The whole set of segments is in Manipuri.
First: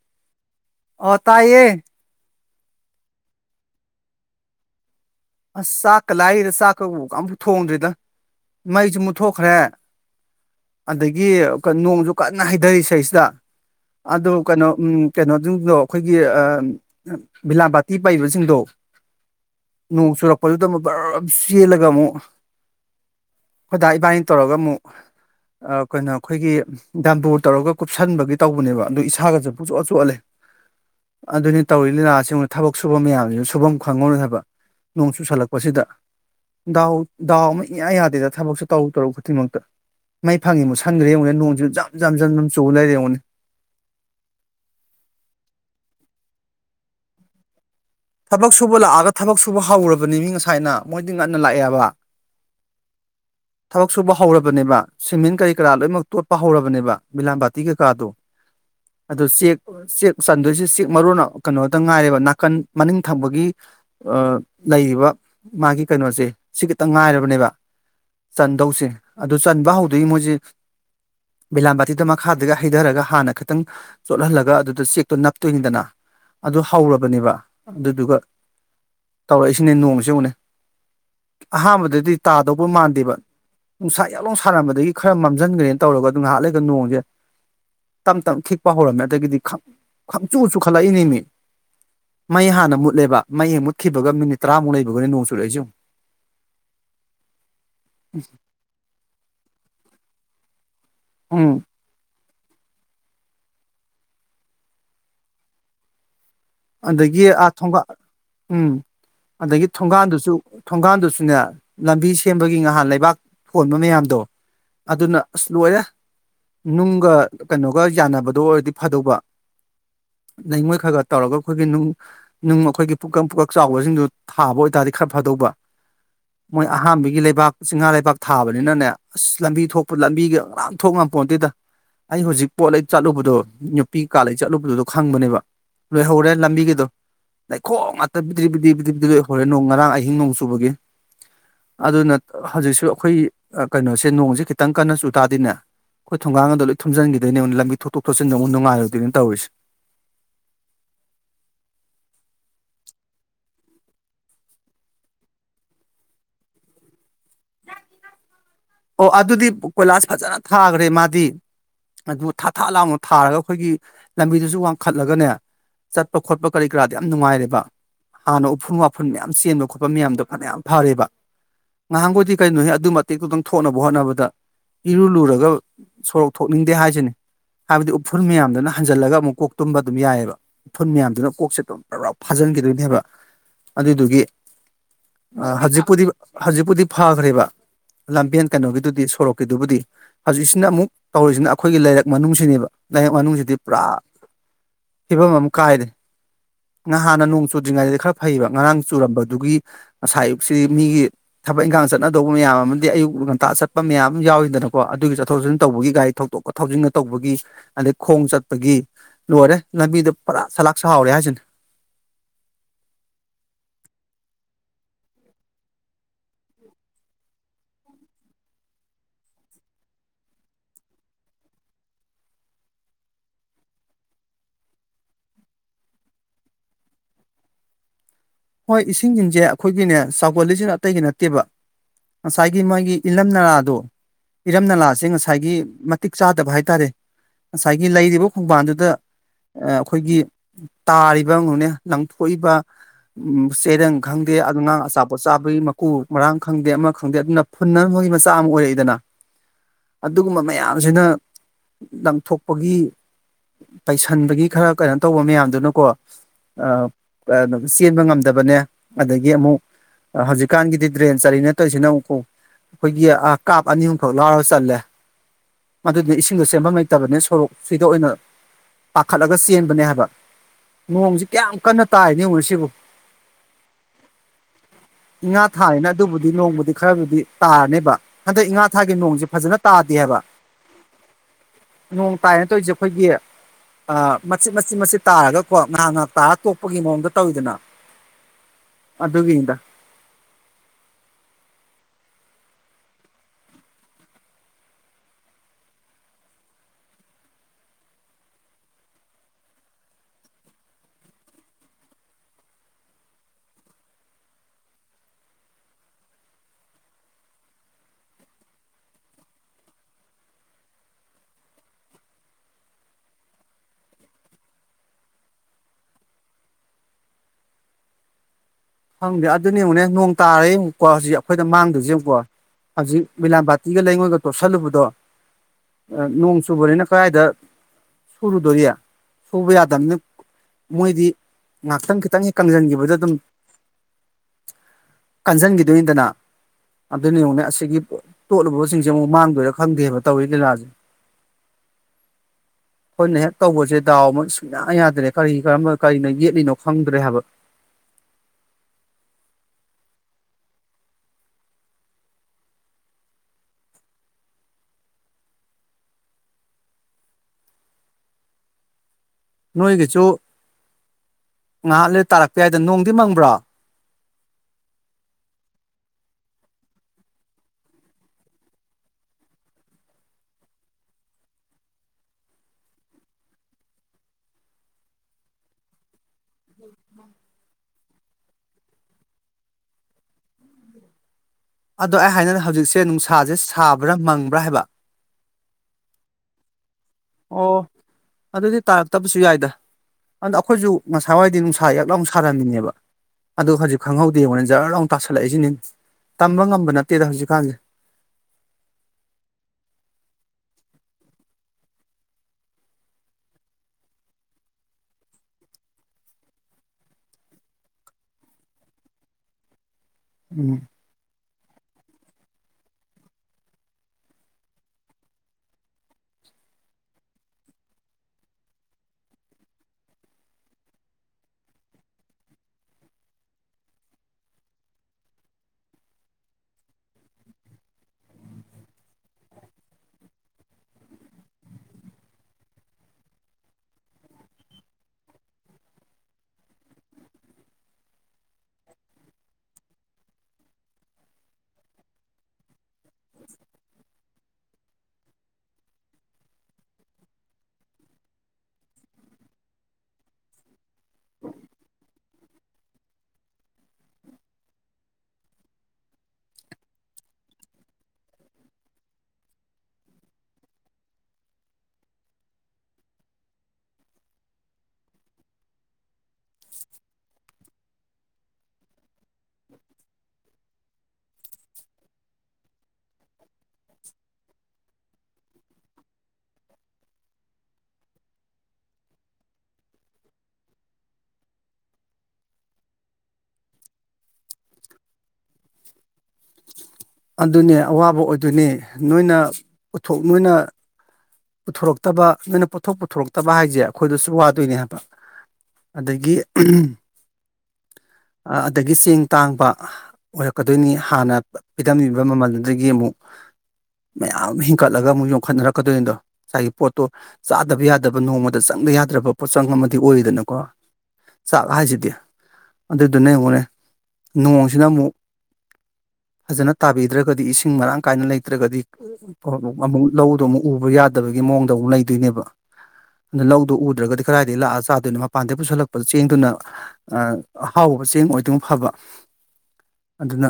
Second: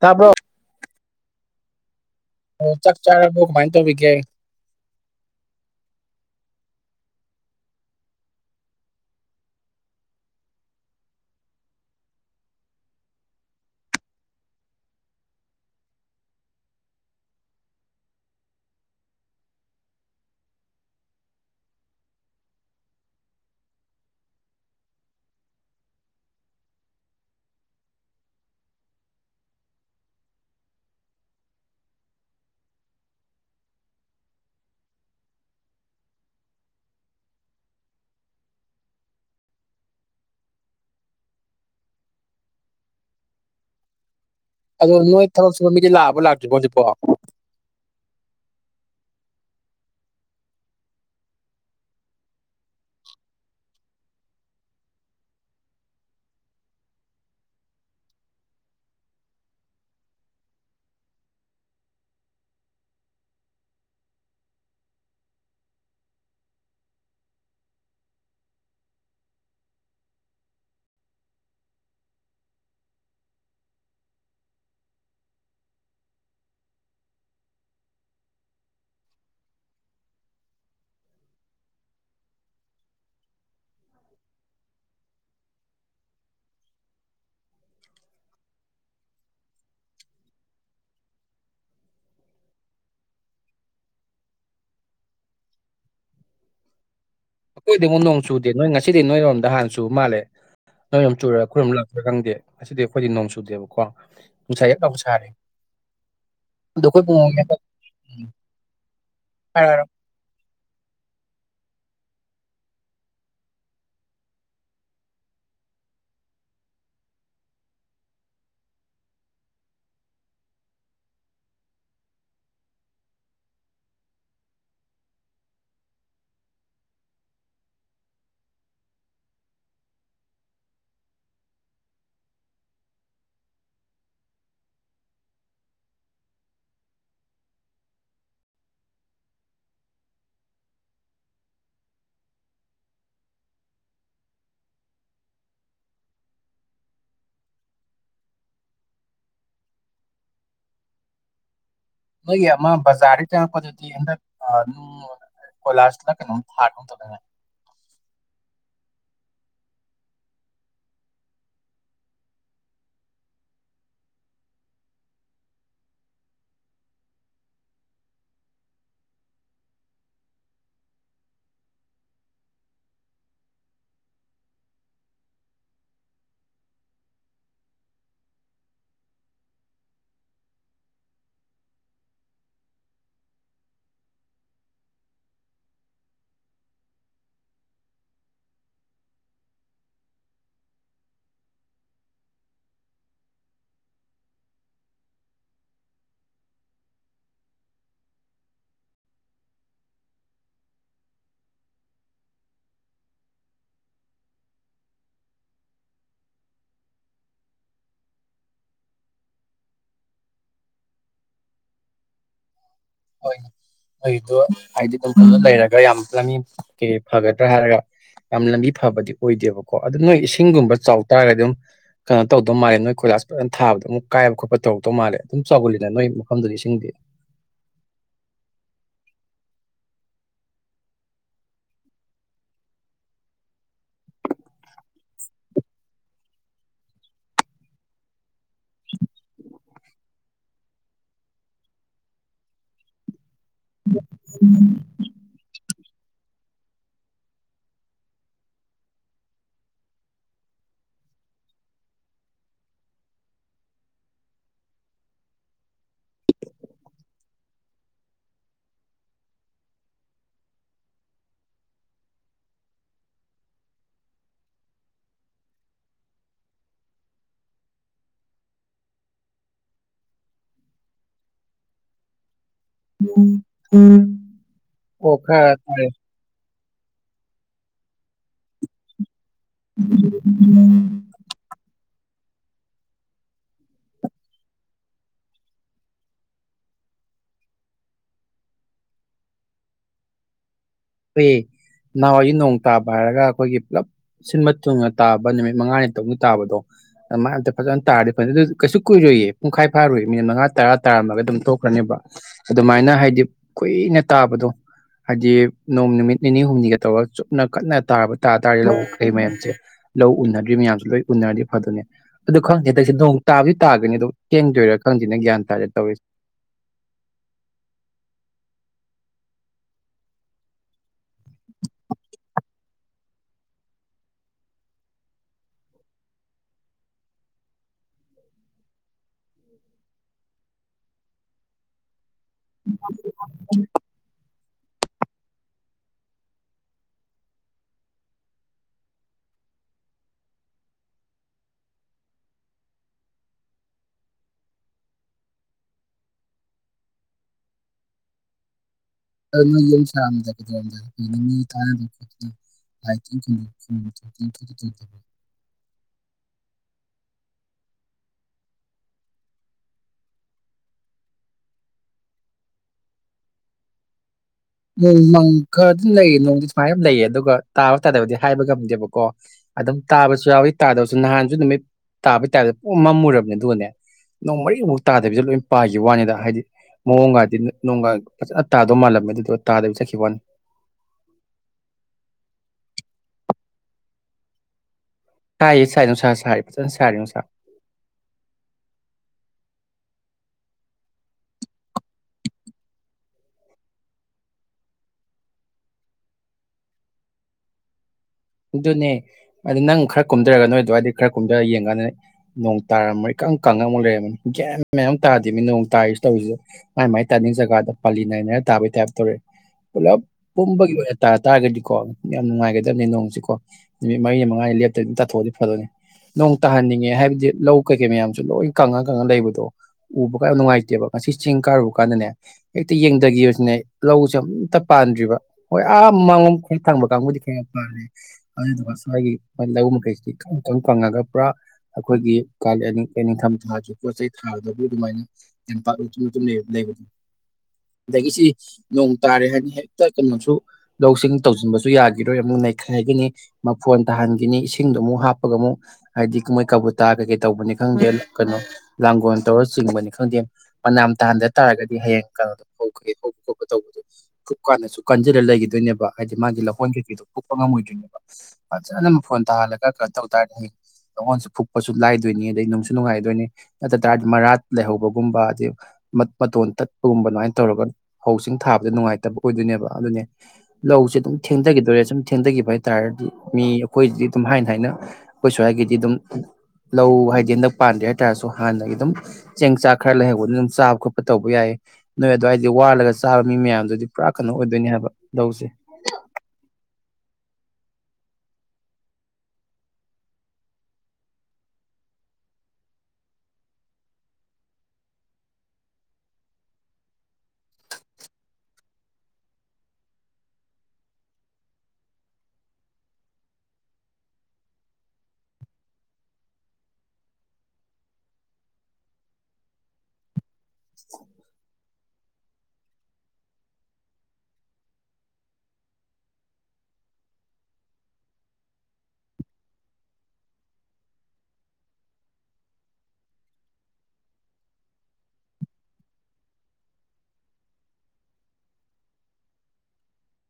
ꯇꯥꯕ꯭ꯔꯣ ꯑꯣ ꯇꯥꯏꯌꯦ ꯑꯣ ꯆꯥꯛ-ꯆꯥꯔꯕꯣ ꯀꯃꯥꯏꯅ ꯇꯧꯔꯤꯒꯦ ꯑꯥꯁ ꯆꯥꯛꯀ ꯂꯥꯏꯔꯤꯗ ꯆꯥꯛꯀꯕꯨ ꯑꯝꯇ ꯊꯣꯡꯗ꯭ꯔꯤꯗ ꯃꯩꯖꯨ ꯃꯨꯠꯊꯣꯛꯈ꯭ꯔꯦ ꯑꯗꯒꯤ ꯀꯥꯅꯣꯡꯖꯨ ꯀꯟꯅ ꯍꯩꯊꯩ ꯁꯩꯁꯤꯗ ꯑꯗꯣ ꯀꯩꯅꯣ ꯎꯝ ꯀꯩꯅꯣꯖꯤꯡꯗꯣ ꯈꯣꯢꯒꯤ ꯕꯤꯂꯥꯝꯕꯥꯇꯤ ꯄꯩꯕꯖꯤꯡꯗꯣ ꯅꯣꯡ ꯆꯨꯔꯛꯄꯗꯨꯗ ꯑꯃꯨꯛ ꯕꯔꯔꯥꯔꯞꯆꯦꯜꯂꯒ ꯑꯃꯨꯛ ꯈꯣꯏꯗꯥ ꯏꯕꯥꯅꯤ ꯇꯧꯔꯒ ꯑꯃꯨꯛ ꯑꯥꯀꯩꯅꯣ ꯑꯩꯈꯣꯏꯒꯤ ꯗꯥꯝꯕꯨꯔ ꯇꯧꯔꯒ ꯀꯨꯞꯁꯟꯕꯒꯤ ꯇꯧꯕꯅꯦꯕ ꯑꯗꯨ ꯏꯁꯥꯒꯁꯨ ꯄꯨꯆꯣꯠ-ꯆꯣꯠꯂꯦ ꯑꯗꯨꯅꯤ ꯇꯧꯔꯤ ꯂꯤꯂꯥꯁꯤꯉꯣ ꯊꯕꯛ ꯁꯨꯕ ꯃꯌꯥꯝꯁꯤꯁꯨ ꯁꯨꯐꯝ ꯈꯪꯉꯔꯣꯏ ꯍꯥꯏꯕ ꯅꯣꯡ ꯆꯨꯁꯜꯂꯛꯄꯁꯤꯗ ꯗꯥꯎ ꯗꯥꯎ ꯑꯃ ꯏꯪꯌꯥ- ꯌꯥꯗꯦꯗ ꯊꯕꯛꯁꯨ ꯇꯧꯔꯨ ꯇꯧꯔꯨ ꯈꯨꯗꯤꯡꯃꯛꯇ ꯃꯩ ꯐꯪꯉꯤꯃꯨꯠ ꯁꯟꯒ꯭ꯔꯦ ꯌꯦꯡꯉꯣꯅꯦ ꯅꯣꯡꯖꯨ ꯖꯥꯝ ꯓꯝ ꯓꯝ ꯑꯗꯨꯝ ꯆꯨ ꯂꯩꯔꯦ ꯌꯦꯡꯉꯣꯅꯦ ꯑꯗꯣ ꯅꯣꯏ ꯊꯕꯛ ꯁꯨꯕ ꯃꯤꯗꯤ ꯂꯥꯛꯑꯕ- ꯂꯥꯛꯇ꯭ꯔꯤꯕꯣ ꯍꯧꯖꯤꯛꯄꯣ ꯊꯕꯛ ꯁꯨꯕ ꯂꯥꯛꯑꯒ-ꯊꯕꯛ ꯁꯨꯕ ꯍꯧꯔꯕꯅꯤ ꯃꯤ ꯉꯁꯥꯏꯅ ꯃꯣꯏꯗꯤ ꯉꯟꯅ ꯂꯥꯛꯑꯦꯕ INAUDIBLE ꯊꯕꯛ ꯁꯨꯕ ꯍꯧꯔꯕꯅꯦꯕ ꯁꯤꯃꯦꯟ ꯀꯔꯤ- ꯀꯔꯥ ꯂꯣꯏꯅꯃꯛ ꯇꯣꯠꯄ ꯍꯧꯔꯕꯅꯦꯕ ꯕꯤꯂꯥꯟ ꯕꯥꯇꯤ ꯀꯩꯀꯥꯗꯨꯣ ꯑꯗꯣ ꯆꯦꯛ ꯆꯦꯛ ꯆꯟꯗꯣꯏꯖꯦ ꯆꯦꯛ ꯃꯔꯣꯟ ꯀꯩꯅꯣꯗ ꯉꯥꯏꯔꯦꯕ ꯅꯥꯀꯟ ꯃꯅꯤꯡ ꯊꯪꯕꯒꯤ ꯑꯥ ꯂꯩꯔꯤꯕ ꯃꯥꯒꯤ ꯀꯩꯅꯣꯖꯦ ꯁꯤ ꯈꯤꯇ ꯉꯥꯏꯔꯕꯅꯦꯕ ꯆꯟꯗꯧꯁꯦ ꯑꯗꯨ ꯆꯟꯕ ꯍꯧꯗꯣꯏ ꯃꯣꯏꯖꯦ ꯕꯤꯂꯥꯕꯥꯇꯤꯗꯨ ꯃꯈꯥꯗꯒ ꯍꯩꯊꯔꯒ ꯍꯥꯟꯅ ꯈꯤꯇꯪ ꯆꯣꯠꯍꯜꯂꯒ ꯑꯗꯨꯗ ꯆꯦꯛꯇꯣ ꯅꯞꯇꯣꯏꯅꯤꯗꯅ ꯑꯗꯨ ꯍꯧꯔꯕꯅꯤꯕ ꯑꯗꯨꯗꯨꯒ ꯇꯧꯔꯛꯏꯖꯤꯅꯦ ꯅꯣꯡ ꯖꯦ ꯌꯦꯡꯉꯨꯅꯦ ꯑꯍꯥꯟꯕꯗꯗꯤ ꯇꯥꯗꯧꯕ ꯃꯥꯟꯗꯦꯕ ꯅꯨꯡꯁꯥ ꯌꯥꯛꯂꯥꯎ ꯁꯥꯔꯝꯕꯗꯒꯤ ꯈꯔ ꯃꯝꯖꯤꯟꯒ꯭ꯔꯦꯅ ꯇꯧꯔꯒ ꯑꯗꯨ ꯉꯥꯏꯍꯥꯛ ꯂꯩꯔꯒ ꯅꯣꯡꯖꯦ ꯇꯝ ꯇꯝꯅꯥ ꯈꯤꯛꯄ ꯍꯧꯔꯝꯃꯦ ꯑꯗꯒꯤꯗꯤ ꯈꯪ ꯈꯥꯡꯆꯨ ꯈꯠꯂꯛꯏꯅꯦꯃꯤ ꯃꯩ ꯍꯥꯟꯅ ꯃꯨꯠꯂꯦꯕ ꯃꯩ ꯍꯦꯛ ꯃꯨꯠꯈꯤꯕꯒ ꯃꯤꯅꯤꯠ ꯇꯔꯥꯃꯨꯛ ꯂꯩꯕꯒꯅꯦ ꯅꯣꯡ ꯆꯨꯔꯛꯏꯖꯦꯎ ꯑꯩꯈꯣꯏꯗꯤꯉꯣ ꯅꯣꯡ ꯆꯨꯗꯦ ꯅꯣꯏ ꯉꯁꯤꯗꯤ ꯅꯣꯏꯔꯣꯝꯗ ꯍꯥꯟꯅ ꯆꯨ ꯃꯥꯜꯂꯦ ꯅꯣꯏꯔꯣꯝ ꯆꯨꯔ ꯎꯝ ꯑꯩꯈꯣꯏꯔꯣꯝ ꯂꯥꯛꯇꯣꯏꯔꯥ ꯈꯪꯗꯦ ꯑꯁꯤꯗꯤ ꯑꯩꯈꯣꯏꯗꯤ ꯅꯣꯡ ꯆꯨꯗꯦꯕꯀꯣ ꯅꯨꯡꯁꯥ ꯌꯥꯛꯅꯥ ꯁꯥꯔꯤ ꯑꯗꯒꯤ ꯑꯥ ꯊꯣꯡꯒꯥꯜ ꯎꯝ ꯑꯗꯒꯤ ꯍꯥꯏꯔꯣ ꯊꯣꯡꯒꯥꯟꯗꯨꯁꯨ-ꯊꯣꯡꯒꯥꯟꯗꯨꯁꯨꯅꯦ ꯂꯝꯕꯤ ꯁꯦꯝꯕꯒꯤ ꯉꯍꯥꯟ ꯂꯩꯕꯥꯛ ꯊꯣꯟꯕ ꯃꯌꯥꯝꯗꯣ ꯑꯗꯨꯅ ꯑꯥꯁ ꯂꯣꯏꯔꯦ ꯅꯨꯡꯒ ꯀꯩꯅꯣꯒ ꯌꯥꯅꯕꯗꯣ ꯑꯣꯏꯔꯗꯤ ꯐꯗꯧꯕ ꯂꯩꯉꯣꯏ ꯈꯔꯒ ꯇꯧꯔꯒ ꯑꯩꯈꯣꯏꯒꯤ ꯅꯨꯡ ꯅꯨꯡ ꯑꯩꯈꯣꯏꯒꯤ ꯄꯨꯡꯀꯛ ꯄꯨꯡꯀꯛ ꯆꯥꯎꯕꯖꯤꯡꯗꯨ ꯊꯥꯕ ꯑꯣꯏꯇꯥꯔꯗꯤ ꯈꯔ ꯐꯗꯧꯕ ꯃꯣꯏ ꯑꯍꯥꯟꯕꯒꯤ ꯂꯩꯕꯥꯛ ꯆꯤꯡꯉꯥ ꯂꯩꯕꯥꯛ ꯊꯥꯕꯅꯤꯅꯅꯦ ꯑꯥꯁ ꯂꯝꯕꯤ ꯊꯣꯛꯄ ꯂꯝꯕꯤꯒ ꯀꯅꯥꯝ ꯊꯣꯛꯉꯝ ꯄꯣꯟꯇꯦꯗ ꯑꯩ ꯍꯧꯖꯤꯛ ꯄꯣꯠꯂꯩ ꯆꯠꯂꯨꯕꯗꯣ ꯌꯣꯠꯄꯤ ꯀꯥꯂꯩ ꯆꯠꯂꯨꯕꯗꯨꯗ ꯈꯪꯕꯅꯦꯕ ꯂꯣꯏꯍꯧꯔꯦ ꯂꯝꯕꯤꯒꯤꯗꯣ ꯂꯩꯈꯣꯝ ꯉꯥꯛꯇ ꯕꯤꯗ꯭ꯔꯤ ꯕꯤꯗ꯭ꯔꯤ ꯕꯤꯗ꯭꯭ꯔꯤ ꯂꯣꯏꯍꯧꯔꯦ ꯅꯣꯡ ꯉꯔꯥꯡ ꯑꯍꯤꯡ ꯅꯣꯡ ꯆꯨꯕꯒꯤ ꯑꯗꯨꯅ ꯍꯧꯖꯤꯛꯁꯨ ꯑꯩꯈꯣꯏ ꯑꯥꯀꯩꯅꯣꯖꯦ ꯅꯣꯡꯖꯦ ꯈꯤꯇꯪ ꯀꯟꯅ ꯆꯨꯇꯥꯔꯗꯤꯅꯦ ꯑꯩꯈꯣꯏ ꯊꯣꯡꯒꯥꯟꯒꯗꯣ ꯂꯣꯏ ꯊꯨꯝꯖꯟꯈꯤꯗꯣꯏꯅꯦ ꯂꯝꯕꯤ ꯊꯣꯛꯇꯣꯛ- ꯊꯣꯛꯆꯤꯟꯗ ꯑꯃꯨꯛ ꯅꯨꯡꯉꯥꯏꯔꯨꯗꯣꯏꯅꯦ ꯇꯧꯔꯤꯁꯦ ꯅꯣꯏꯒꯤ ꯑꯃ ꯕꯖꯥꯔꯗꯩ ꯆꯪꯉꯛꯄꯗꯨꯗꯤ ꯍꯟꯗꯛ ꯑꯥ ꯅꯨꯡ ꯀꯣꯏꯂꯥꯁꯂ ꯀꯩꯅꯣꯝ ꯊꯥꯒꯤꯒꯨꯝ ꯇꯧꯗꯥꯏꯅꯦ ꯑꯣ ꯑꯗꯨꯗꯤ ꯀꯣꯏꯂꯥꯁ ꯐꯖꯅ ꯊꯥꯈ꯭ꯔꯦ ꯃꯥꯗꯤ ꯑꯗꯨ ꯊꯥ ꯊꯥ ꯂꯥꯎꯅ ꯊꯥꯔꯒ ꯑꯩꯈꯣꯏꯒꯤ ꯂꯝꯕꯤꯗꯨꯁꯨ ꯋꯥꯡꯈꯠꯂꯒꯅꯦ ꯆꯠꯄ ꯈꯣꯠꯄ ꯀꯔꯤ ꯀꯔꯥꯗꯤ ꯌꯥꯝ ꯅꯨꯡꯉꯥꯏꯔꯦꯕ ꯍꯥꯟꯅ ꯎꯐꯨꯟ ꯋꯥꯐꯨꯟ ꯃꯌꯥꯝ ꯆꯦꯟꯕ ꯈꯣꯠꯄ ꯃꯌꯥꯝꯗꯣ ꯐꯅꯌꯥꯝ ꯐꯔꯦꯕ ꯉꯍꯟꯒꯣꯏꯗꯤ ꯀꯩꯅꯣꯍꯦ ꯑꯗꯨ ꯃꯇꯦꯛꯇꯨꯗꯪ ꯊꯣꯛꯅꯕ ꯍꯣꯠꯅꯕꯗ ꯏꯔꯨ ꯂꯨꯔꯒ ꯁꯣꯔꯣꯛ ꯊꯣꯛꯅꯤꯡꯗꯦ ꯍꯥꯏꯁꯤꯅꯤ ꯍꯥꯏꯕꯗꯤ ꯎꯐꯨꯜ ꯃꯌꯥꯝꯗꯨꯅ ꯍꯟꯖꯤꯜꯂꯒ ꯑꯃꯨꯛ ꯀꯣꯛ ꯇꯨꯝꯕ ꯑꯗꯨꯝ ꯌꯥꯏꯌꯦꯕ ꯎꯐꯨꯜ ꯃꯌꯥꯝꯗꯨꯅ ꯀꯣꯛꯁꯦ ꯑꯗꯨꯝ ꯄꯔꯥꯎ ꯐꯖꯜ ꯅꯦꯍꯥꯏꯕ ꯑꯗꯨꯗꯨꯒꯤ ꯍꯧꯖꯤꯛꯄꯨꯗꯤ ꯍꯧꯖꯤꯛꯄꯨꯗꯤ ꯐꯈ꯭ꯔꯦꯕ ꯂꯝꯕꯦꯟ ꯀꯩꯅꯣꯒꯤꯗꯨꯗꯤ ꯁꯣꯔꯣꯛꯀꯤꯗꯨꯕꯨꯗꯤ ꯍꯧꯖꯤꯛꯁꯤꯅ ꯑꯃꯨꯛ ꯇꯧꯔꯤꯁꯤꯅ ꯑꯩꯈꯣꯏꯒꯤ ꯂꯩꯔꯛ ꯃꯅꯨꯡꯁꯤꯅꯦꯕ ꯂꯥꯔꯛ ꯃꯅꯨꯡꯁꯤꯗꯤ ꯄꯨꯔꯥ ꯐꯤꯕꯝ ꯑꯃ ꯀꯥꯏꯔꯦ ꯉꯍꯥꯟꯅ ꯅꯣꯡ ꯆꯨꯗ꯭ꯔꯤꯉꯩꯗꯤ ꯈꯔ ꯐꯩꯕ ꯉꯔꯥꯡ ꯆꯨꯔꯝꯕꯗꯨꯒꯤ ꯉꯁꯥꯏ ꯑꯌꯨꯛꯁꯤ ꯃꯤꯒꯤ ꯊꯕꯛ ꯊꯕꯛ ꯏꯪꯈꯥꯡ ꯆꯠꯅꯗꯧꯕ ꯃꯌꯥꯝ ꯑꯃꯗꯤ ꯑꯌꯨꯛ ꯉꯟꯇꯥ ꯆꯠꯄ ꯃꯌꯥꯝ ꯑꯃ ꯌꯥꯎꯔꯤꯗꯅꯀꯣ ꯑꯗꯨꯒꯤ ꯆꯠꯊꯣꯛ ꯆꯠꯁꯤꯟ ꯇꯧꯕꯒꯤ ꯒꯥꯔꯤ ꯊꯣꯛꯇꯣꯛꯀ ꯊꯧꯖꯤꯟꯒ ꯇꯧꯕꯒꯤ ꯑꯗꯩ ꯈꯣꯡ ꯆꯠꯄꯒꯤ ꯂꯣꯏꯔꯦ ꯂꯝꯕꯤꯗꯣ ꯄꯨꯔꯥ ꯁꯂꯥꯛ ꯁꯍꯧꯔꯦ ꯍꯥꯏꯁꯤꯅꯦ [inaudible] ꯍꯣꯏ ꯑꯩꯗꯣ ꯍꯥꯏꯗꯤ ꯅꯗ ꯂꯩꯔꯒ ꯌꯥꯝ ꯂꯝꯕꯤ ꯀꯩ ꯀꯩ ꯐꯒꯗ꯭ꯔꯥ ꯍꯥꯏꯔꯒ ꯌꯥꯝ ꯂꯝꯕꯤ ꯐꯕꯗꯤ ꯑꯣꯏꯗꯦꯕꯀꯣ ꯑꯗꯣ ꯅꯣꯏ ꯏꯁꯤꯡꯒꯨꯝꯕ ꯆꯥꯎꯇꯥꯥꯔꯒꯗꯤ ꯑꯗꯨꯝ ꯀꯩꯅꯣ ꯇꯧꯗꯧ ꯃꯥꯜꯂꯦ ꯅꯣꯏ ꯀꯣꯏꯂꯥꯁ ꯐꯖꯅ ꯊꯥꯕꯗꯣ ꯑꯃꯨꯛ ꯀꯥꯏꯕ ꯈꯣꯠꯄ ꯇꯧꯗꯧ ꯃꯥꯜꯂꯦ ꯑꯗꯨꯝ ꯆꯥꯎꯒꯜꯂꯤꯗꯅ ꯅꯣꯏ ꯃꯐꯝꯗꯨ ꯏꯁꯤꯡꯗꯤ [inaudible] ꯍꯣꯏ ꯏꯁꯤꯡꯁꯤꯡꯁꯦ ꯑꯩꯈꯣꯏꯒꯤꯅꯦ ꯆꯥꯎꯒꯜꯂꯤꯁꯤꯅ ꯑꯇꯩꯒꯤ ꯅꯠꯇꯦꯕ ꯉꯁꯥꯏꯒꯤ ꯃꯥꯒꯤ ꯏꯂꯝ ꯅꯂꯥꯗꯣ ꯏꯔꯝ ꯅꯂꯥꯥꯁꯦ ꯉꯁꯥꯏꯒꯤ ꯃꯇꯤꯛ ꯆꯥꯗꯕ ꯍꯥꯏꯇꯥꯔꯦ ꯉꯁꯥꯏꯒꯤ ꯂꯩꯔꯤꯕ ꯈꯣꯡꯕꯥꯟꯗꯨꯗ ꯑꯩꯈꯣꯏꯒꯤ ꯇꯥꯔꯤꯕꯉꯨꯅꯦ ꯂꯪꯊꯣꯛꯏꯕ ꯎꯝ ꯆꯦꯔꯪ ꯈꯪꯗꯦ ꯑꯉꯥꯡ ꯑꯆꯥꯄꯣꯠ ꯆꯥꯕꯒꯤ ꯃꯛ ꯀꯨ ꯃꯔꯥꯡ ꯈꯪꯗꯦ ꯑꯃ ꯈꯪꯗꯦ ꯑꯗꯨꯅ ꯐꯨꯟꯅꯕꯒꯤ ꯃꯆꯥꯛ ꯑꯃ ꯑꯣꯏꯔꯛꯏꯗꯅ ꯑꯗꯨꯒꯨꯝꯕ ꯃꯌꯥꯝꯁꯤꯅ ꯂꯪꯊꯣꯛꯄꯒꯤ ꯄꯩꯁꯟꯕꯒꯤ ꯈꯔ ꯀꯩꯅꯣ ꯇꯧꯕ ꯃꯌꯥꯝꯗꯨꯅꯀꯣ ꯆꯦꯟꯕ ꯉꯝꯗꯕꯅꯦ ꯑꯗꯒꯤ ꯑꯃꯨꯛ ꯍꯧꯖꯤꯛꯀꯥꯟꯒꯤꯗꯤ ꯗ꯭ꯔꯦꯟ ꯆꯜꯂꯤꯅꯦ ꯇꯧꯔꯤꯁꯤꯅ ꯑꯃꯨꯛ ꯑꯩꯈꯣꯏꯒꯤ ꯀꯥꯞ ꯑꯅꯤ ꯑꯍꯨꯝꯈꯛ ꯂꯥꯎꯔꯒ ꯆꯜꯂꯦ ꯃꯗꯨꯒꯤꯅꯦ ꯏꯁꯤꯡꯗꯣ ꯆꯦꯟꯐꯝ ꯂꯩꯇꯕꯅꯦ ꯁꯣꯔꯣꯛꯁꯤꯗ ꯑꯣꯏꯅ ꯄꯥꯈꯠꯂꯒ ꯆꯦꯟꯕꯅꯦ ꯍꯥꯏꯕ ꯅꯣꯡꯁꯤ ꯀꯌꯥꯝ ꯀꯟꯅ ꯇꯥꯏꯅꯣ ꯌꯦꯡꯉꯨꯅꯦ ꯁꯤ ꯕꯨ ꯑꯣ ꯏꯉꯥ ꯈꯔ ꯇꯥꯔꯦ ꯊꯥꯅꯤꯅ ꯑꯗꯨꯕꯨꯗꯤ ꯅꯣꯡꯕꯨꯗꯤ ꯈꯔꯕꯨꯗꯤ ꯇꯥꯔꯅꯦꯕ ꯍꯟꯗꯛ ꯏꯉꯥ ꯊꯥꯒꯤ ꯅꯣꯡꯁꯦ ꯐꯖꯅ ꯇꯥꯗꯦ ꯍꯥꯏꯕ ꯅꯣꯡ ꯇꯥꯏꯅꯦ ꯇꯧꯔꯤꯁꯦ ꯑꯩꯈꯣꯏꯒꯤ ꯑ ꯃꯆꯤꯠ ꯃꯆꯤꯠ ꯃꯆꯤꯠ ꯇꯥꯔꯒꯀꯣ ꯉꯍꯥꯛ ꯉꯍꯥꯛ ꯇꯥꯔꯒ ꯇꯣꯛꯄꯒꯤ ꯃꯑꯣꯡꯗ ꯇꯧꯏꯗꯅ ꯑꯗꯨꯒꯤꯅꯤꯗ ꯆꯨꯏꯌꯦ ꯅꯍꯥꯟꯋꯥꯏꯗꯤ ꯅꯣꯡ ꯇꯥꯕ ꯍꯥꯏꯔꯒ ꯑꯩꯈꯣꯏꯒꯤ ꯄꯨꯂꯞ ꯁꯤꯟꯕ ꯊꯨꯡꯅ ꯇꯥꯕ ꯅꯨꯃꯤꯠ ꯃꯉꯥꯅꯤ ꯇꯔꯨꯛꯅꯤ ꯇꯥꯕꯗꯣ ꯑꯗꯨꯃꯥꯏꯅ ꯑꯃꯇ ꯐꯖꯅ ꯇꯥꯔꯗꯤ ꯐꯅꯤ ꯑꯗꯨꯑꯣꯏꯖꯨ ꯀꯩꯁꯨ ꯀꯨꯏꯔꯣꯏ ꯀꯨꯏꯔꯣꯏꯌꯦ ꯄꯨꯡꯈꯥꯏ ꯐꯥꯔꯣꯏꯑꯦ ꯃꯤꯅꯤꯠ ꯃꯉꯥ ꯇꯔꯥ ꯇꯥꯔꯝꯃꯒ ꯑꯗꯨꯝ ꯇꯣꯛꯈ꯭ꯔꯅꯦꯕ ꯑꯗꯨꯃꯥꯏꯅ ꯍꯥꯏꯗꯤ ꯀꯨꯏꯅ ꯇꯥꯕꯗꯣ ꯍꯥꯏꯗꯤ ꯅꯣꯡ ꯅꯨꯃꯤꯠ ꯅꯤꯅꯤ ꯍꯨꯝꯅꯤꯒ ꯇꯧꯔꯒ ꯆꯨꯞꯅ ꯀꯟꯅ ꯇꯥꯕ ꯇꯥ ꯇꯥꯔꯒꯗꯤ ꯂꯧꯀꯩꯀꯥ ꯃꯌꯥꯝꯁꯦ ꯂꯧ ꯎꯅꯗ꯭ꯔꯤ ꯌꯥꯝꯁꯦ ꯂꯣꯏ ꯎꯅꯔꯗꯤ ꯐꯗꯧꯅꯦ ꯑꯗꯨ ꯈꯪꯗꯦ ꯇꯧꯏꯁꯦ ꯅꯣꯡ ꯇꯥꯕꯗꯤ ꯇꯥꯒ꯭ꯔꯤꯅꯤ ꯑꯗꯣ ꯊꯦꯡꯗꯣꯏꯔꯥ ꯈꯪꯗꯦꯅ ꯒ꯭ꯌꯥꯟ ꯇꯥꯗꯦ [unintelligible] [inaudible] ꯈꯪꯗꯦ ꯑꯗꯨꯅꯦ ꯌꯦꯡꯉꯨꯅꯦ ꯅꯣꯡ ꯇꯥꯔꯦꯌꯦꯡꯉꯨ ꯀꯣ ꯍꯧꯖꯤꯛ ꯑꯈꯣꯏꯗ ꯃꯥꯡꯗꯨꯏꯖꯦ ꯌꯦꯡꯉꯨꯀꯣ ꯍꯧꯖꯤꯛ ꯕꯤꯂꯥꯝꯕꯇꯤꯒ ꯂꯩꯉꯣꯏꯒ ꯇꯣꯁꯜꯂꯨꯕꯗꯣ ꯑꯥ ꯅꯣꯡ ꯆꯨꯕꯅꯤꯅ ꯀꯔꯏꯗ ꯁꯨꯔꯨꯗꯣꯔꯤ ꯁꯨꯕ ꯌꯥꯗꯕꯅꯤꯅ ꯃꯣꯏꯗꯤ ꯉꯥꯛꯇꯪ ꯈꯤꯇꯪ ꯀꯪꯖꯤꯟꯒꯤꯕꯗ ꯑꯗꯨꯝ ꯀꯟꯖꯟꯒꯤꯗꯣꯏꯅꯤꯗꯅ ꯑꯗꯨꯅꯤ ꯌꯦꯡꯉꯨꯅꯦ ꯑꯁꯤꯒꯤ ꯇꯣꯠꯂꯨꯕ ꯖꯤꯡꯖꯦ ꯑꯃꯨꯛ ꯃꯡꯗꯣꯏꯔ ꯈꯪꯗꯦꯕ ꯇꯧꯔꯤ ꯂꯤꯂꯖꯦ [inaudible] ꯈꯣꯏꯅ ꯍꯦꯛ ꯇꯧꯕꯖꯦ ꯗꯥꯎ ꯑꯃ ꯁꯨꯡꯌꯥ ꯌꯥꯗ꯭ꯔꯦ ꯀꯔꯤ ꯀꯔꯝꯕ ꯀꯔꯤꯅ ꯌꯦꯠꯂꯤꯅꯣ ꯈꯪꯗ꯭ꯔꯦ ꯍꯥꯏꯕ [inaudible] [unintelligible] [unintelligible] [inaudible] ꯅꯣꯏꯒꯤ ꯆꯨ ꯉꯍꯛ ꯂꯩꯔ ꯇꯥꯔꯛꯄ ꯌꯥꯏꯗ ꯅꯣꯡꯗꯤ ꯃꯪꯕ꯭ꯔ ꯅꯣꯡ ꯃꯪ ꯈꯔꯗꯤ ꯂꯩꯌꯦ ꯅꯣꯡꯗꯤ ꯁꯨꯃꯥꯏꯅ ꯑꯗꯨꯝ ꯂꯩꯌꯦ ꯑꯗꯨꯒ ꯇꯥꯕ ꯇꯥꯗꯕꯗꯨꯗꯤ ꯍꯥꯏꯕ ꯉꯝꯗꯦꯕꯀꯣ ꯑꯗꯨꯝ ꯇꯕꯁꯨ ꯌꯥꯎꯋꯤ ꯇꯥꯗꯕꯁꯨ ꯅꯍꯥꯟꯁꯨ ꯅꯨꯃꯤꯠ ꯇꯕꯩ ꯇꯥꯏꯞꯇ ꯄꯨꯃꯝꯃꯝꯃꯨꯔꯕꯅꯦ ꯑꯗꯨꯒꯅꯦ ꯅꯣꯡ ꯃꯔꯤꯛꯕꯧ ꯇꯥꯗꯕꯤꯗ ꯂꯣꯏ ꯄꯥꯏꯒꯤ ꯋꯥꯅꯤꯗ ꯍꯥꯏꯗꯤ ꯃꯑꯣꯡꯒꯗꯤ ꯅꯣꯡꯒ ꯐꯖꯅ ꯇꯊꯧ ꯃꯥꯜꯂꯝꯃꯦ ꯑꯗꯨꯒ ꯇꯥꯗꯕꯤ ꯆꯠꯈꯤ ꯋꯥꯅꯤ ꯑꯗꯣ ꯑꯩ ꯍꯥꯏꯖꯤꯅ ꯍꯧꯖꯤꯛꯁꯦ ꯅꯨꯡꯁꯥꯖꯦ ꯁꯕ꯭ꯔ ꯃꯪꯕ꯭ꯔ ꯍꯥꯏꯕ ꯁꯥꯏꯌꯦ ꯁꯥꯏꯌꯦ ꯅꯨꯡꯁ ꯁꯥꯏꯌꯦ ꯑꯣ ꯑꯗꯨꯗꯤ ꯇꯥꯔꯛꯇꯕꯁꯨ ꯌꯥꯏꯗ ꯑꯗ ꯑꯈꯣꯏꯖꯨ ꯉꯁꯥꯏꯋꯥꯏꯗꯤ ꯅꯨꯡꯁ ꯌꯥꯛ ꯂꯥꯎꯅ ꯁꯥꯔꯝꯃꯤꯅꯦꯕ ꯑꯗꯣ ꯍꯧꯖꯤꯛ ꯈꯪꯍꯧꯗꯦꯌꯦꯡꯉꯣꯅꯦ ꯖꯔ ꯂꯥꯎꯅ ꯇꯥꯁꯜꯂꯛꯏꯁꯤꯅꯤ ꯇꯝꯕ ꯉꯝꯕ ꯅꯠꯇꯦꯗ ꯍꯧꯖꯤꯛꯀꯥꯟꯖꯦ ꯑꯗꯨꯅꯦ ꯑꯗꯨ ꯅꯪ ꯈꯔ ꯀꯨꯝꯗꯔꯒ ꯅꯣꯏ ꯑꯗꯨꯋꯥꯏꯗꯤ ꯈꯔ ꯀꯨꯝꯗꯔꯒ ꯌꯦꯡꯀꯥꯟꯗ ꯅꯣꯡ ꯇꯔꯝꯃ ꯄꯨꯛꯀꯪ ꯀꯪꯉꯒ ꯑꯃꯨꯛ ꯂꯩꯔꯝꯃꯦ ꯒ꯭ꯌꯥꯟ ꯃꯦꯟ ꯇꯗꯦꯃꯦ ꯅꯣꯡ ꯇꯥꯔꯤꯖꯦ ꯇꯧꯔꯤꯖꯤ ꯃꯥꯏ ꯃꯥꯏ ꯇꯥꯅꯤꯡ ꯖꯒꯗ ꯄꯜꯂꯤ ꯅꯥꯏꯅ ꯉꯩꯍꯥꯛ ꯇꯕꯩ ꯇꯥꯏꯞ ꯇꯧꯋꯦ ꯄꯨꯂꯞ ꯎꯝ ꯄꯨꯝꯕꯒꯤ ꯑꯣꯏꯅ ꯇ ꯇꯥꯔꯒꯗꯤꯀꯣ ꯌꯥꯝ ꯅꯨꯡꯉꯥꯏꯒꯗꯕꯅꯤ ꯅꯣꯡꯖꯨ ꯀꯣ ꯅꯨꯃꯤꯠ ꯃꯔꯤꯅꯤ ꯃꯉꯥꯅꯤ ꯂꯦꯞꯇꯕꯤ ꯇꯊꯣꯛꯑꯗꯤ ꯐꯗꯧꯅꯤ ꯅꯣꯡ ꯇꯥꯍꯟꯅꯤꯡꯉꯦ ꯍꯥꯏꯕꯗꯤ ꯂꯧ ꯀꯩꯀꯩ ꯃꯌꯥꯝꯖꯨ ꯂꯣꯏ ꯀꯪꯉ ꯀꯪꯉ ꯂꯩꯕꯗꯣ ꯎꯕ ꯀꯟ ꯌꯥꯝ ꯅꯨꯡꯉꯥꯏꯇꯦꯕ ꯉꯁꯤ ꯆꯤꯡ ꯀꯥꯔꯨꯕ ꯀꯥꯟꯗꯅꯦ ꯍꯦꯛꯇ ꯌꯦꯡꯗꯒꯤꯕꯗꯅꯦ ꯂꯧꯁꯦ ꯑꯝꯇ ꯄꯟ ꯄꯥꯟꯗ꯭ꯔꯤꯕ ꯍꯣꯏ ꯑꯥ ꯃꯃꯥꯡꯂꯣꯝ ꯁꯣꯝ ꯊꯪꯕ ꯀꯥꯡꯕꯨꯗꯤ ꯈꯔ [unintelligible] ꯑꯗꯨꯗꯨꯒ ꯁ꯭ꯋꯥꯏꯒꯤ ꯂꯧꯎ ꯃꯈꯩꯖꯤꯗꯤ ꯏꯀꯪ ꯀꯪ ꯀꯪꯉꯒ ꯄꯨꯔ ꯑꯈꯣꯏꯒꯤ ꯀꯥꯂꯦꯟ ꯅꯤꯡꯊꯝ ꯊꯥꯒꯤ ꯄꯣꯠ ꯆꯩ ꯊꯥꯗꯕꯗꯨ ꯑꯗꯨꯃꯥꯏꯅ ꯇꯦꯝꯄꯥꯛ ꯃꯇꯨꯝ ꯃꯇꯨꯝ ꯂꯩꯕ ꯂꯩꯕꯗꯣ ꯑꯗꯒꯤ ꯁꯤ ꯅꯣꯡ ꯇꯔꯦ ꯍꯥꯏꯅ ꯍꯦꯛꯇ ꯀꯩꯅꯣꯁꯨ ꯂꯧꯁꯤꯡ ꯇꯧꯖꯤꯟꯕꯖꯨ ꯌꯥꯒꯤꯔꯣꯏ ꯑꯃꯨꯛ ꯅꯩ ꯒꯅꯤ ꯃꯐꯣꯟ ꯇꯍꯟ ꯒꯤꯅꯤ ꯏꯁꯤꯡꯗꯣ ꯑꯃꯨꯛ ꯍꯥꯞꯄꯒ ꯑꯃꯨꯛ ꯍꯥꯏꯗꯤ ꯃꯣꯏ ꯀꯕꯣꯇ ꯀꯩꯀꯩ ꯇꯧꯕꯅꯤ ꯈꯪꯗꯦ ꯀꯩꯅꯣ ꯂꯥꯡꯒꯣꯜ ꯇꯧꯔ ꯆꯤꯡꯕꯅꯤ ꯈꯪꯗꯦ ꯃꯅꯥꯝ ꯇꯥꯍꯟꯗ ꯇꯥꯔꯒꯗꯤ ꯍꯌꯦꯡ [unintelligible] ꯀꯟꯖꯜꯂ ꯂꯩꯒꯤꯗꯣꯏꯅꯦꯕ ꯍꯥꯏꯗꯤ ꯃꯒꯤ ꯂꯧꯍꯣꯟ ꯀꯩꯀꯩꯗꯣ ꯐꯨꯛꯄ ꯉꯝꯃꯣꯏꯗꯣꯏꯅꯦꯕ ꯐꯖꯅ ꯃꯐꯣꯟ ꯇꯥꯍꯜꯂꯒ ꯀꯩꯅꯣ ꯇꯧ ꯇꯔꯗꯤ ꯂꯧꯍꯣꯟꯁꯦ ꯐꯨꯛꯄꯁꯨ ꯂꯥꯏꯗꯣꯏꯅꯤ ꯑꯗꯩ ꯅꯨꯡꯁꯨ ꯅꯨꯡꯉꯥꯏꯗꯣꯏꯅꯤ ꯅꯠꯇ ꯇꯔꯗꯤ ꯃꯔꯥ ꯂꯩꯍꯧꯕꯒꯨꯝꯕ ꯑꯗꯩ ꯃꯠ ꯃꯇꯣꯟ ꯇꯠꯄꯒꯨꯝꯕ ꯑꯗꯨꯃꯥꯏꯅ ꯇꯧꯔꯒ ꯐꯧꯆꯤꯡ ꯊꯥꯕꯗ ꯅꯨꯡꯉꯥꯏꯇꯕ ꯑꯣꯏꯗꯣꯏꯅꯦꯕ ꯑꯗꯨꯅꯦ ꯂꯧꯁꯦ ꯑꯗꯨꯝ ꯊꯦꯡꯗꯒꯤꯗꯣꯔꯦ ꯁꯨꯝ ꯊꯦꯡꯗꯒꯤꯕꯏ ꯇꯥꯏꯌꯔꯗꯨ ꯃꯤ ꯑꯩꯈꯣꯏꯒꯤꯗꯤ ꯑꯗꯨꯝ ꯍꯥꯏꯅ ꯍꯥꯏꯅ ꯑꯩꯈꯣꯏ ꯁ꯭ꯋꯥꯏꯒꯤꯗꯤ ꯑꯗꯨꯝ ꯂꯧ ꯍꯥꯏꯗꯤ ꯍꯟꯗꯛ ꯄꯥꯟꯗꯦ ꯍꯥꯏꯇꯥꯔꯁꯨ ꯍꯥꯟꯅꯗꯒꯤ ꯑꯗꯨꯝ ꯆꯦꯡ ꯆꯥꯛ ꯈꯔ ꯂꯩꯍꯧꯕꯅ ꯑꯗꯨꯝ ꯆꯥꯕ ꯈꯣꯠꯄ ꯇꯧꯕ ꯌꯥꯏ ꯅꯣꯏ ꯑꯗꯨꯋꯥꯏꯗꯤ ꯋꯥꯜꯂꯒ ꯆꯥꯕ ꯃꯤ ꯃꯌꯥꯝꯗꯨꯗꯤ ꯄꯨꯔꯥ ꯀꯩꯅꯣ ꯑꯣꯏꯗꯣꯏꯅꯤ ꯍꯥꯏꯕ ꯂꯧꯁꯦ [inaudible] ꯑꯗꯨꯅꯦ ꯑꯋꯥꯕ ꯑꯣꯏꯗꯣꯏꯅꯦ ꯅꯣꯏꯅ ꯎꯠꯊꯣꯛ ꯅꯣꯏꯅ ꯄꯨꯊꯣꯔꯛꯇꯕ ꯅꯣꯏꯅ ꯄꯣꯠꯊꯣꯛ ꯄꯨꯊꯣꯔꯛꯇꯕ ꯍꯥꯏꯁꯦ ꯑꯩꯈꯣꯏꯗꯁꯨ ꯋꯥꯗꯣꯏꯅꯦ ꯍꯥꯏꯕ ꯑꯗꯒꯤ ꯎꯝ ꯑꯗꯒꯤ ꯆꯦꯡ ꯇꯥꯡꯕ ꯑꯣꯏꯔꯛꯀꯗꯣꯏꯅꯤ ꯍꯥꯟꯅ ꯄꯤꯔꯝꯃꯤꯕ ꯃꯃꯜꯗꯨꯗꯒꯤ ꯑꯃꯨꯛ ꯃꯌꯥꯝ ꯍꯦꯟꯀꯠꯂꯒ ꯑꯃꯨꯛ ꯌꯣꯟꯈꯠꯅꯔꯛꯀꯗꯣꯏꯅꯤꯗꯣ ꯉꯁꯥꯏꯒꯤ ꯄꯣꯠꯇꯣ ꯆꯥꯗꯕ ꯌꯥꯗꯕ ꯅꯣꯡꯃꯗ ꯆꯪꯗ ꯌꯥꯗ꯭ꯔꯕ ꯄꯣꯠꯆꯪ ꯑꯃꯗꯤ ꯑꯣꯏꯔꯤꯗꯅꯀꯣ ꯆꯥꯛ ꯍꯥꯏꯁꯤꯗꯤ ꯑꯗꯨꯗꯨꯅ ꯌꯦꯡꯉꯣꯅꯦ ꯅꯣꯡꯁꯤꯅ ꯑꯃꯨꯛ [inaudible] ꯐꯖꯅ ꯇꯥꯕꯤꯗ꯭ꯔꯒꯗꯤ ꯏꯁꯤꯡ ꯃꯔꯥꯡ ꯀꯥꯏꯅ ꯂꯩꯇ꯭ꯔꯒꯗꯤ ꯑꯃꯨꯛ ꯂꯧꯗꯣ ꯑꯃꯨꯛ ꯎꯕ ꯌꯥꯗ ꯗꯕꯒꯤ ꯃꯑꯣꯡꯗ ꯑꯃꯨꯛ ꯂꯩꯗꯣꯏꯅꯦꯕ ꯑꯗꯨ ꯂꯧꯗꯣ ꯎꯗ꯭ꯔꯒꯗꯤ ꯀꯗꯥꯏꯗꯒꯤ ꯂꯥꯛꯑ ꯆꯥꯗꯣꯏꯅꯣ ꯃꯄꯥꯟꯗꯒꯤ ꯄꯨꯁꯜꯂꯛꯄ ꯆꯦꯡꯗꯨꯅ ꯑ ꯍꯥꯎ ꯕ ꯆꯦꯡ ꯑꯣꯏꯗꯨꯅ ꯐꯕ ꯑꯗꯨꯅ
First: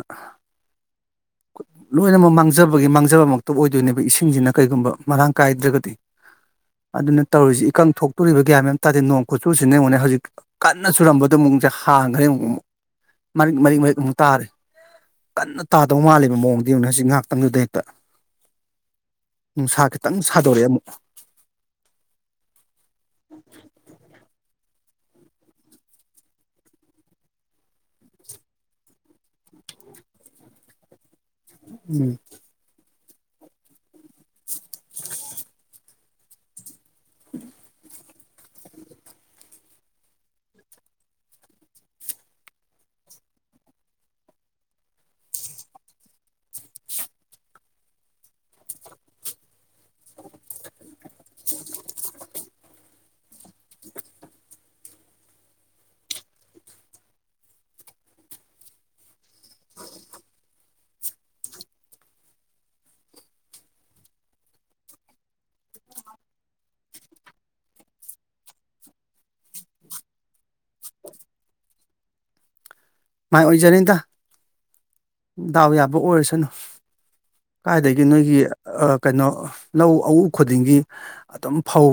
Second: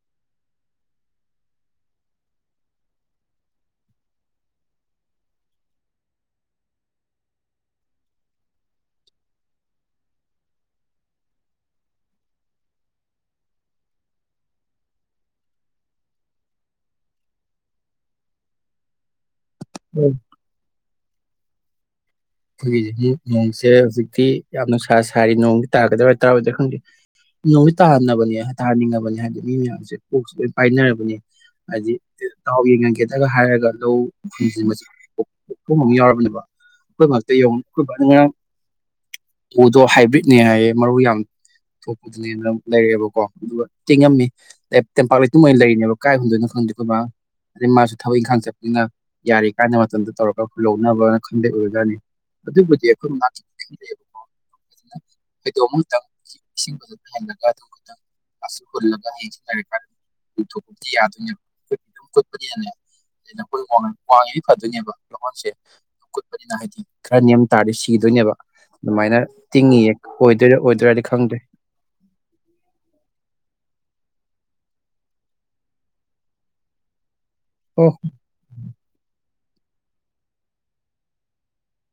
ꯂꯣꯏꯅꯃꯛ ꯃꯥꯡꯖꯕꯒꯤ ꯃꯥꯡꯖꯕꯃꯛꯇ ꯑꯣꯏꯗꯣꯏꯅꯦꯕ ꯏꯁꯤꯡꯁꯤꯅ ꯀꯔꯤꯒꯨꯝꯕ ꯃꯔꯥꯡ ꯀꯥꯏꯗ꯭ꯔꯒꯗꯤ ꯑꯗꯨꯅ ꯇꯧꯔꯤꯁꯤ ꯏꯀꯪ ꯊꯣꯛꯇꯣꯔꯤꯕ ꯒ꯭ꯌꯥꯟ ꯃꯦꯟ ꯇꯥꯗꯦ ꯅꯣꯡ ꯈꯣꯆꯨꯁꯤꯅ ꯑꯩꯉꯣꯅꯦ ꯍꯧꯖꯤꯛ ꯀꯟꯅ ꯆꯨꯔꯝꯕꯗꯣ ꯑꯃꯨꯛ ꯍꯥꯡꯈ꯭ꯔꯦ ꯑꯃꯨꯛ ꯃꯥꯔꯤꯛ ꯃꯥꯔꯤꯛ ꯑꯃꯨꯛ ꯇꯥꯔꯤ ꯀꯟꯅ ꯇꯥ ꯗꯧ ꯃꯥꯜꯂꯦꯕ ꯃꯑꯣꯡꯗꯤ ꯍꯧꯖꯤꯛ ꯉꯥꯏꯍꯥꯛꯇꯪꯗꯨꯗ ꯍꯦꯛꯇ ꯅꯨꯡꯁꯥ ꯈꯤꯇꯪ ꯑꯩꯈꯣꯏꯒꯤꯁꯤꯗꯤ ꯁꯥꯗꯣꯔꯛꯑꯦ ꯑꯃꯨꯛ ꯑꯩꯈꯣꯏꯒꯤꯁꯤꯗꯤ ꯅꯣꯡꯁꯦ ꯍꯧꯖꯤꯛꯇꯤ ꯌꯥꯝꯅ ꯅꯨꯁꯥ ꯁꯥꯔꯤ ꯅꯣꯡꯗꯤ ꯇꯥꯒꯗꯔꯥ ꯇꯔꯣꯏꯗ꯭ꯔꯥ ꯈꯪꯗꯦ ꯅꯣꯡꯗꯤ ꯇꯥꯍꯟꯅꯤꯡꯉꯕꯅꯦ ꯇꯥꯍꯟꯅꯤꯡꯉꯕꯅꯤ ꯍꯥꯏꯗꯤ ꯃꯤ ꯃꯌꯥꯝꯁꯦ ꯀꯣꯛꯁꯦ ꯂꯣꯏ ꯄꯥꯏꯅꯔꯕꯅꯦ ꯍꯥꯏꯗꯤ ꯎꯝ ꯗꯥꯎ ꯌꯦꯡꯉꯒꯦꯗꯒ ꯍꯥꯏꯔꯒ ꯂꯧ ꯍꯨꯅꯁꯤꯟꯕꯆꯤ ꯀꯣꯛꯊꯣꯡ ꯑꯃ ꯌꯥꯎꯔꯕꯅꯤ ꯑꯩꯈꯣꯏ ꯃꯔꯛꯇ ꯌꯦꯉꯨ ꯑꯩꯈꯣꯏ ꯃꯔꯛꯇ ꯉꯔꯥꯡ [inaudible] ꯎꯗꯣ ꯍꯥꯏꯕ꯭ꯔꯤꯠꯅꯦ ꯍꯥꯏꯌꯦ ꯃꯔꯨ ꯌꯥꯝ ꯊꯣꯛꯄꯗꯨꯅꯦꯅ ꯂꯩꯔꯦꯕꯀꯣ ꯑꯗꯨꯒ ꯇꯤꯡꯉꯝꯃꯤ ꯇꯦꯝꯄꯥꯛ ꯂꯩꯇꯨꯝ ꯑꯣꯏꯅ ꯂꯩꯔꯤꯅꯦꯕ ꯀꯥꯏ ꯍꯨꯗꯣꯏꯅꯣ ꯈꯪꯗꯦ ꯑꯗꯨꯒ ꯑꯗꯩ ꯃꯥꯁꯨ ꯊꯕꯛ ꯏꯪꯈꯥꯡ ꯆꯠꯄꯅꯤꯅ ꯌꯥꯔꯤ ꯀꯥꯟꯗ ꯃꯇꯝꯗꯨ ꯇꯧꯔꯒ ꯍꯨꯜꯍꯧꯅꯕꯅ ꯈꯪꯗꯦ ꯑꯣꯏꯔꯖꯅꯤ ꯑꯗꯨꯕꯨꯗꯤ ꯑꯩꯈꯣꯏ ꯃꯥ ꯈꯪꯗꯦꯕꯀꯣ [inaudible] ꯐꯩꯗꯣꯝ ꯑꯃꯨꯛꯇꯪ ꯏꯁꯤꯡ ꯑꯗꯨ ꯂꯩꯍꯜꯂꯒ ꯑꯗꯨꯝ ꯈꯤꯛꯇꯪ ꯍꯨꯜꯂꯒ ꯍꯁ ꯍꯥꯏꯔ ꯊꯣꯛꯄꯗꯤ ꯌꯥ ꯈꯣꯠꯄꯗꯤ [unintelligible] ꯅꯈꯣꯏ ꯋꯥꯡꯉꯤꯈꯩ ꯐꯗꯣꯏꯅꯦꯕ ꯂꯍꯣꯟꯁꯦ ꯑꯩꯅ ꯍꯥꯏꯗꯤ ꯈꯔ ꯅꯦꯝ ꯇꯥꯔꯗꯤ ꯁꯤꯗꯣꯏꯅꯦꯕ ꯑꯗꯨꯃꯥꯏꯅ ꯇꯤꯡꯉꯤꯌꯦ ꯑꯣꯏꯗꯣꯏꯔꯥ ꯑꯣꯏꯗꯣꯏꯔꯥꯗꯤ ꯈꯪꯗ꯭ꯔꯦ [inaudible] ꯃꯥꯏ ꯑꯣꯏꯖꯔꯅꯤꯗ ꯗꯥꯎ ꯌꯥꯕ ꯑꯣꯏꯔꯁꯅꯨ ꯑꯣ ꯀꯥꯏꯗꯒꯤ ꯅꯣꯏꯒꯤ ꯀꯩꯅꯣ ꯂꯧ ꯑꯎ ꯈꯨꯗꯤꯡꯒꯤ ꯑꯗꯨꯝ ꯐꯧ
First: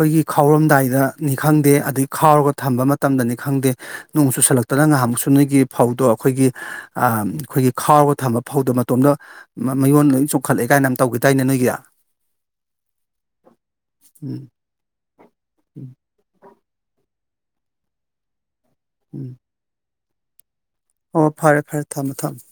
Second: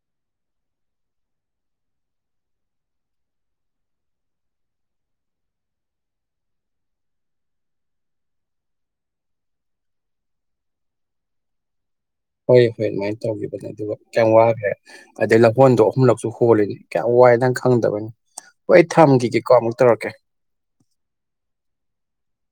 ꯑꯩꯈꯣꯏꯒꯤ ꯈꯥꯎꯔꯝꯗꯥꯏꯗꯅꯤ ꯈꯪꯗꯦ ꯑꯗꯒꯤ ꯈꯥꯎꯔꯒ ꯊꯝꯕ ꯃꯇꯝꯗꯅꯤ ꯈꯪꯗꯦ ꯅꯣꯡ ꯆꯨ ꯁꯜꯂꯛꯇꯅ ꯉꯍꯥꯟꯃꯨꯛꯁꯨ ꯅꯣꯏꯒꯤ ꯐꯧꯗꯣ ꯑꯩꯈꯣꯏꯒꯤ ꯑ ꯑꯩꯈꯣꯏꯒꯤ ꯈꯥꯎꯔꯒ ꯊꯝꯕ ꯐꯧꯗꯣ ꯃꯇꯣꯝꯗ ꯃꯌꯣꯟ ꯆꯣꯡꯈꯠꯂꯛꯑꯦ ꯀꯥꯏꯅ ꯑꯃ ꯇꯧꯈꯤꯗꯥꯏꯅꯦ ꯅꯣꯏꯒꯤ ꯍꯣꯏ ꯍꯣꯏ ꯑꯗꯨꯃꯥꯏꯅ ꯇꯧꯈꯤꯕꯅꯦ ꯑꯗꯨꯒ ꯀꯌꯥꯝ ꯎꯝ ꯋꯥꯈ꯭ꯔꯦ ꯑꯗꯩ ꯂꯐꯣꯟꯗꯣ ꯎꯝ ꯑꯍꯨꯝꯂꯛꯁꯨ ꯍꯣꯜꯂꯤꯅꯤ ꯀꯌꯥꯝ ꯋꯥꯏ ꯅꯪ ꯈꯪꯗꯕꯒꯤꯅꯤ ꯍꯣꯏ ꯑꯩ ꯎꯝ ꯊꯝꯈꯤꯒꯦꯀꯣ ꯑꯃꯨꯛ ꯇꯧꯔꯛꯀꯦ ꯑꯣ ꯐꯔꯦ ꯐꯔꯦ ꯊꯝꯃꯨ ꯊꯝꯃꯨ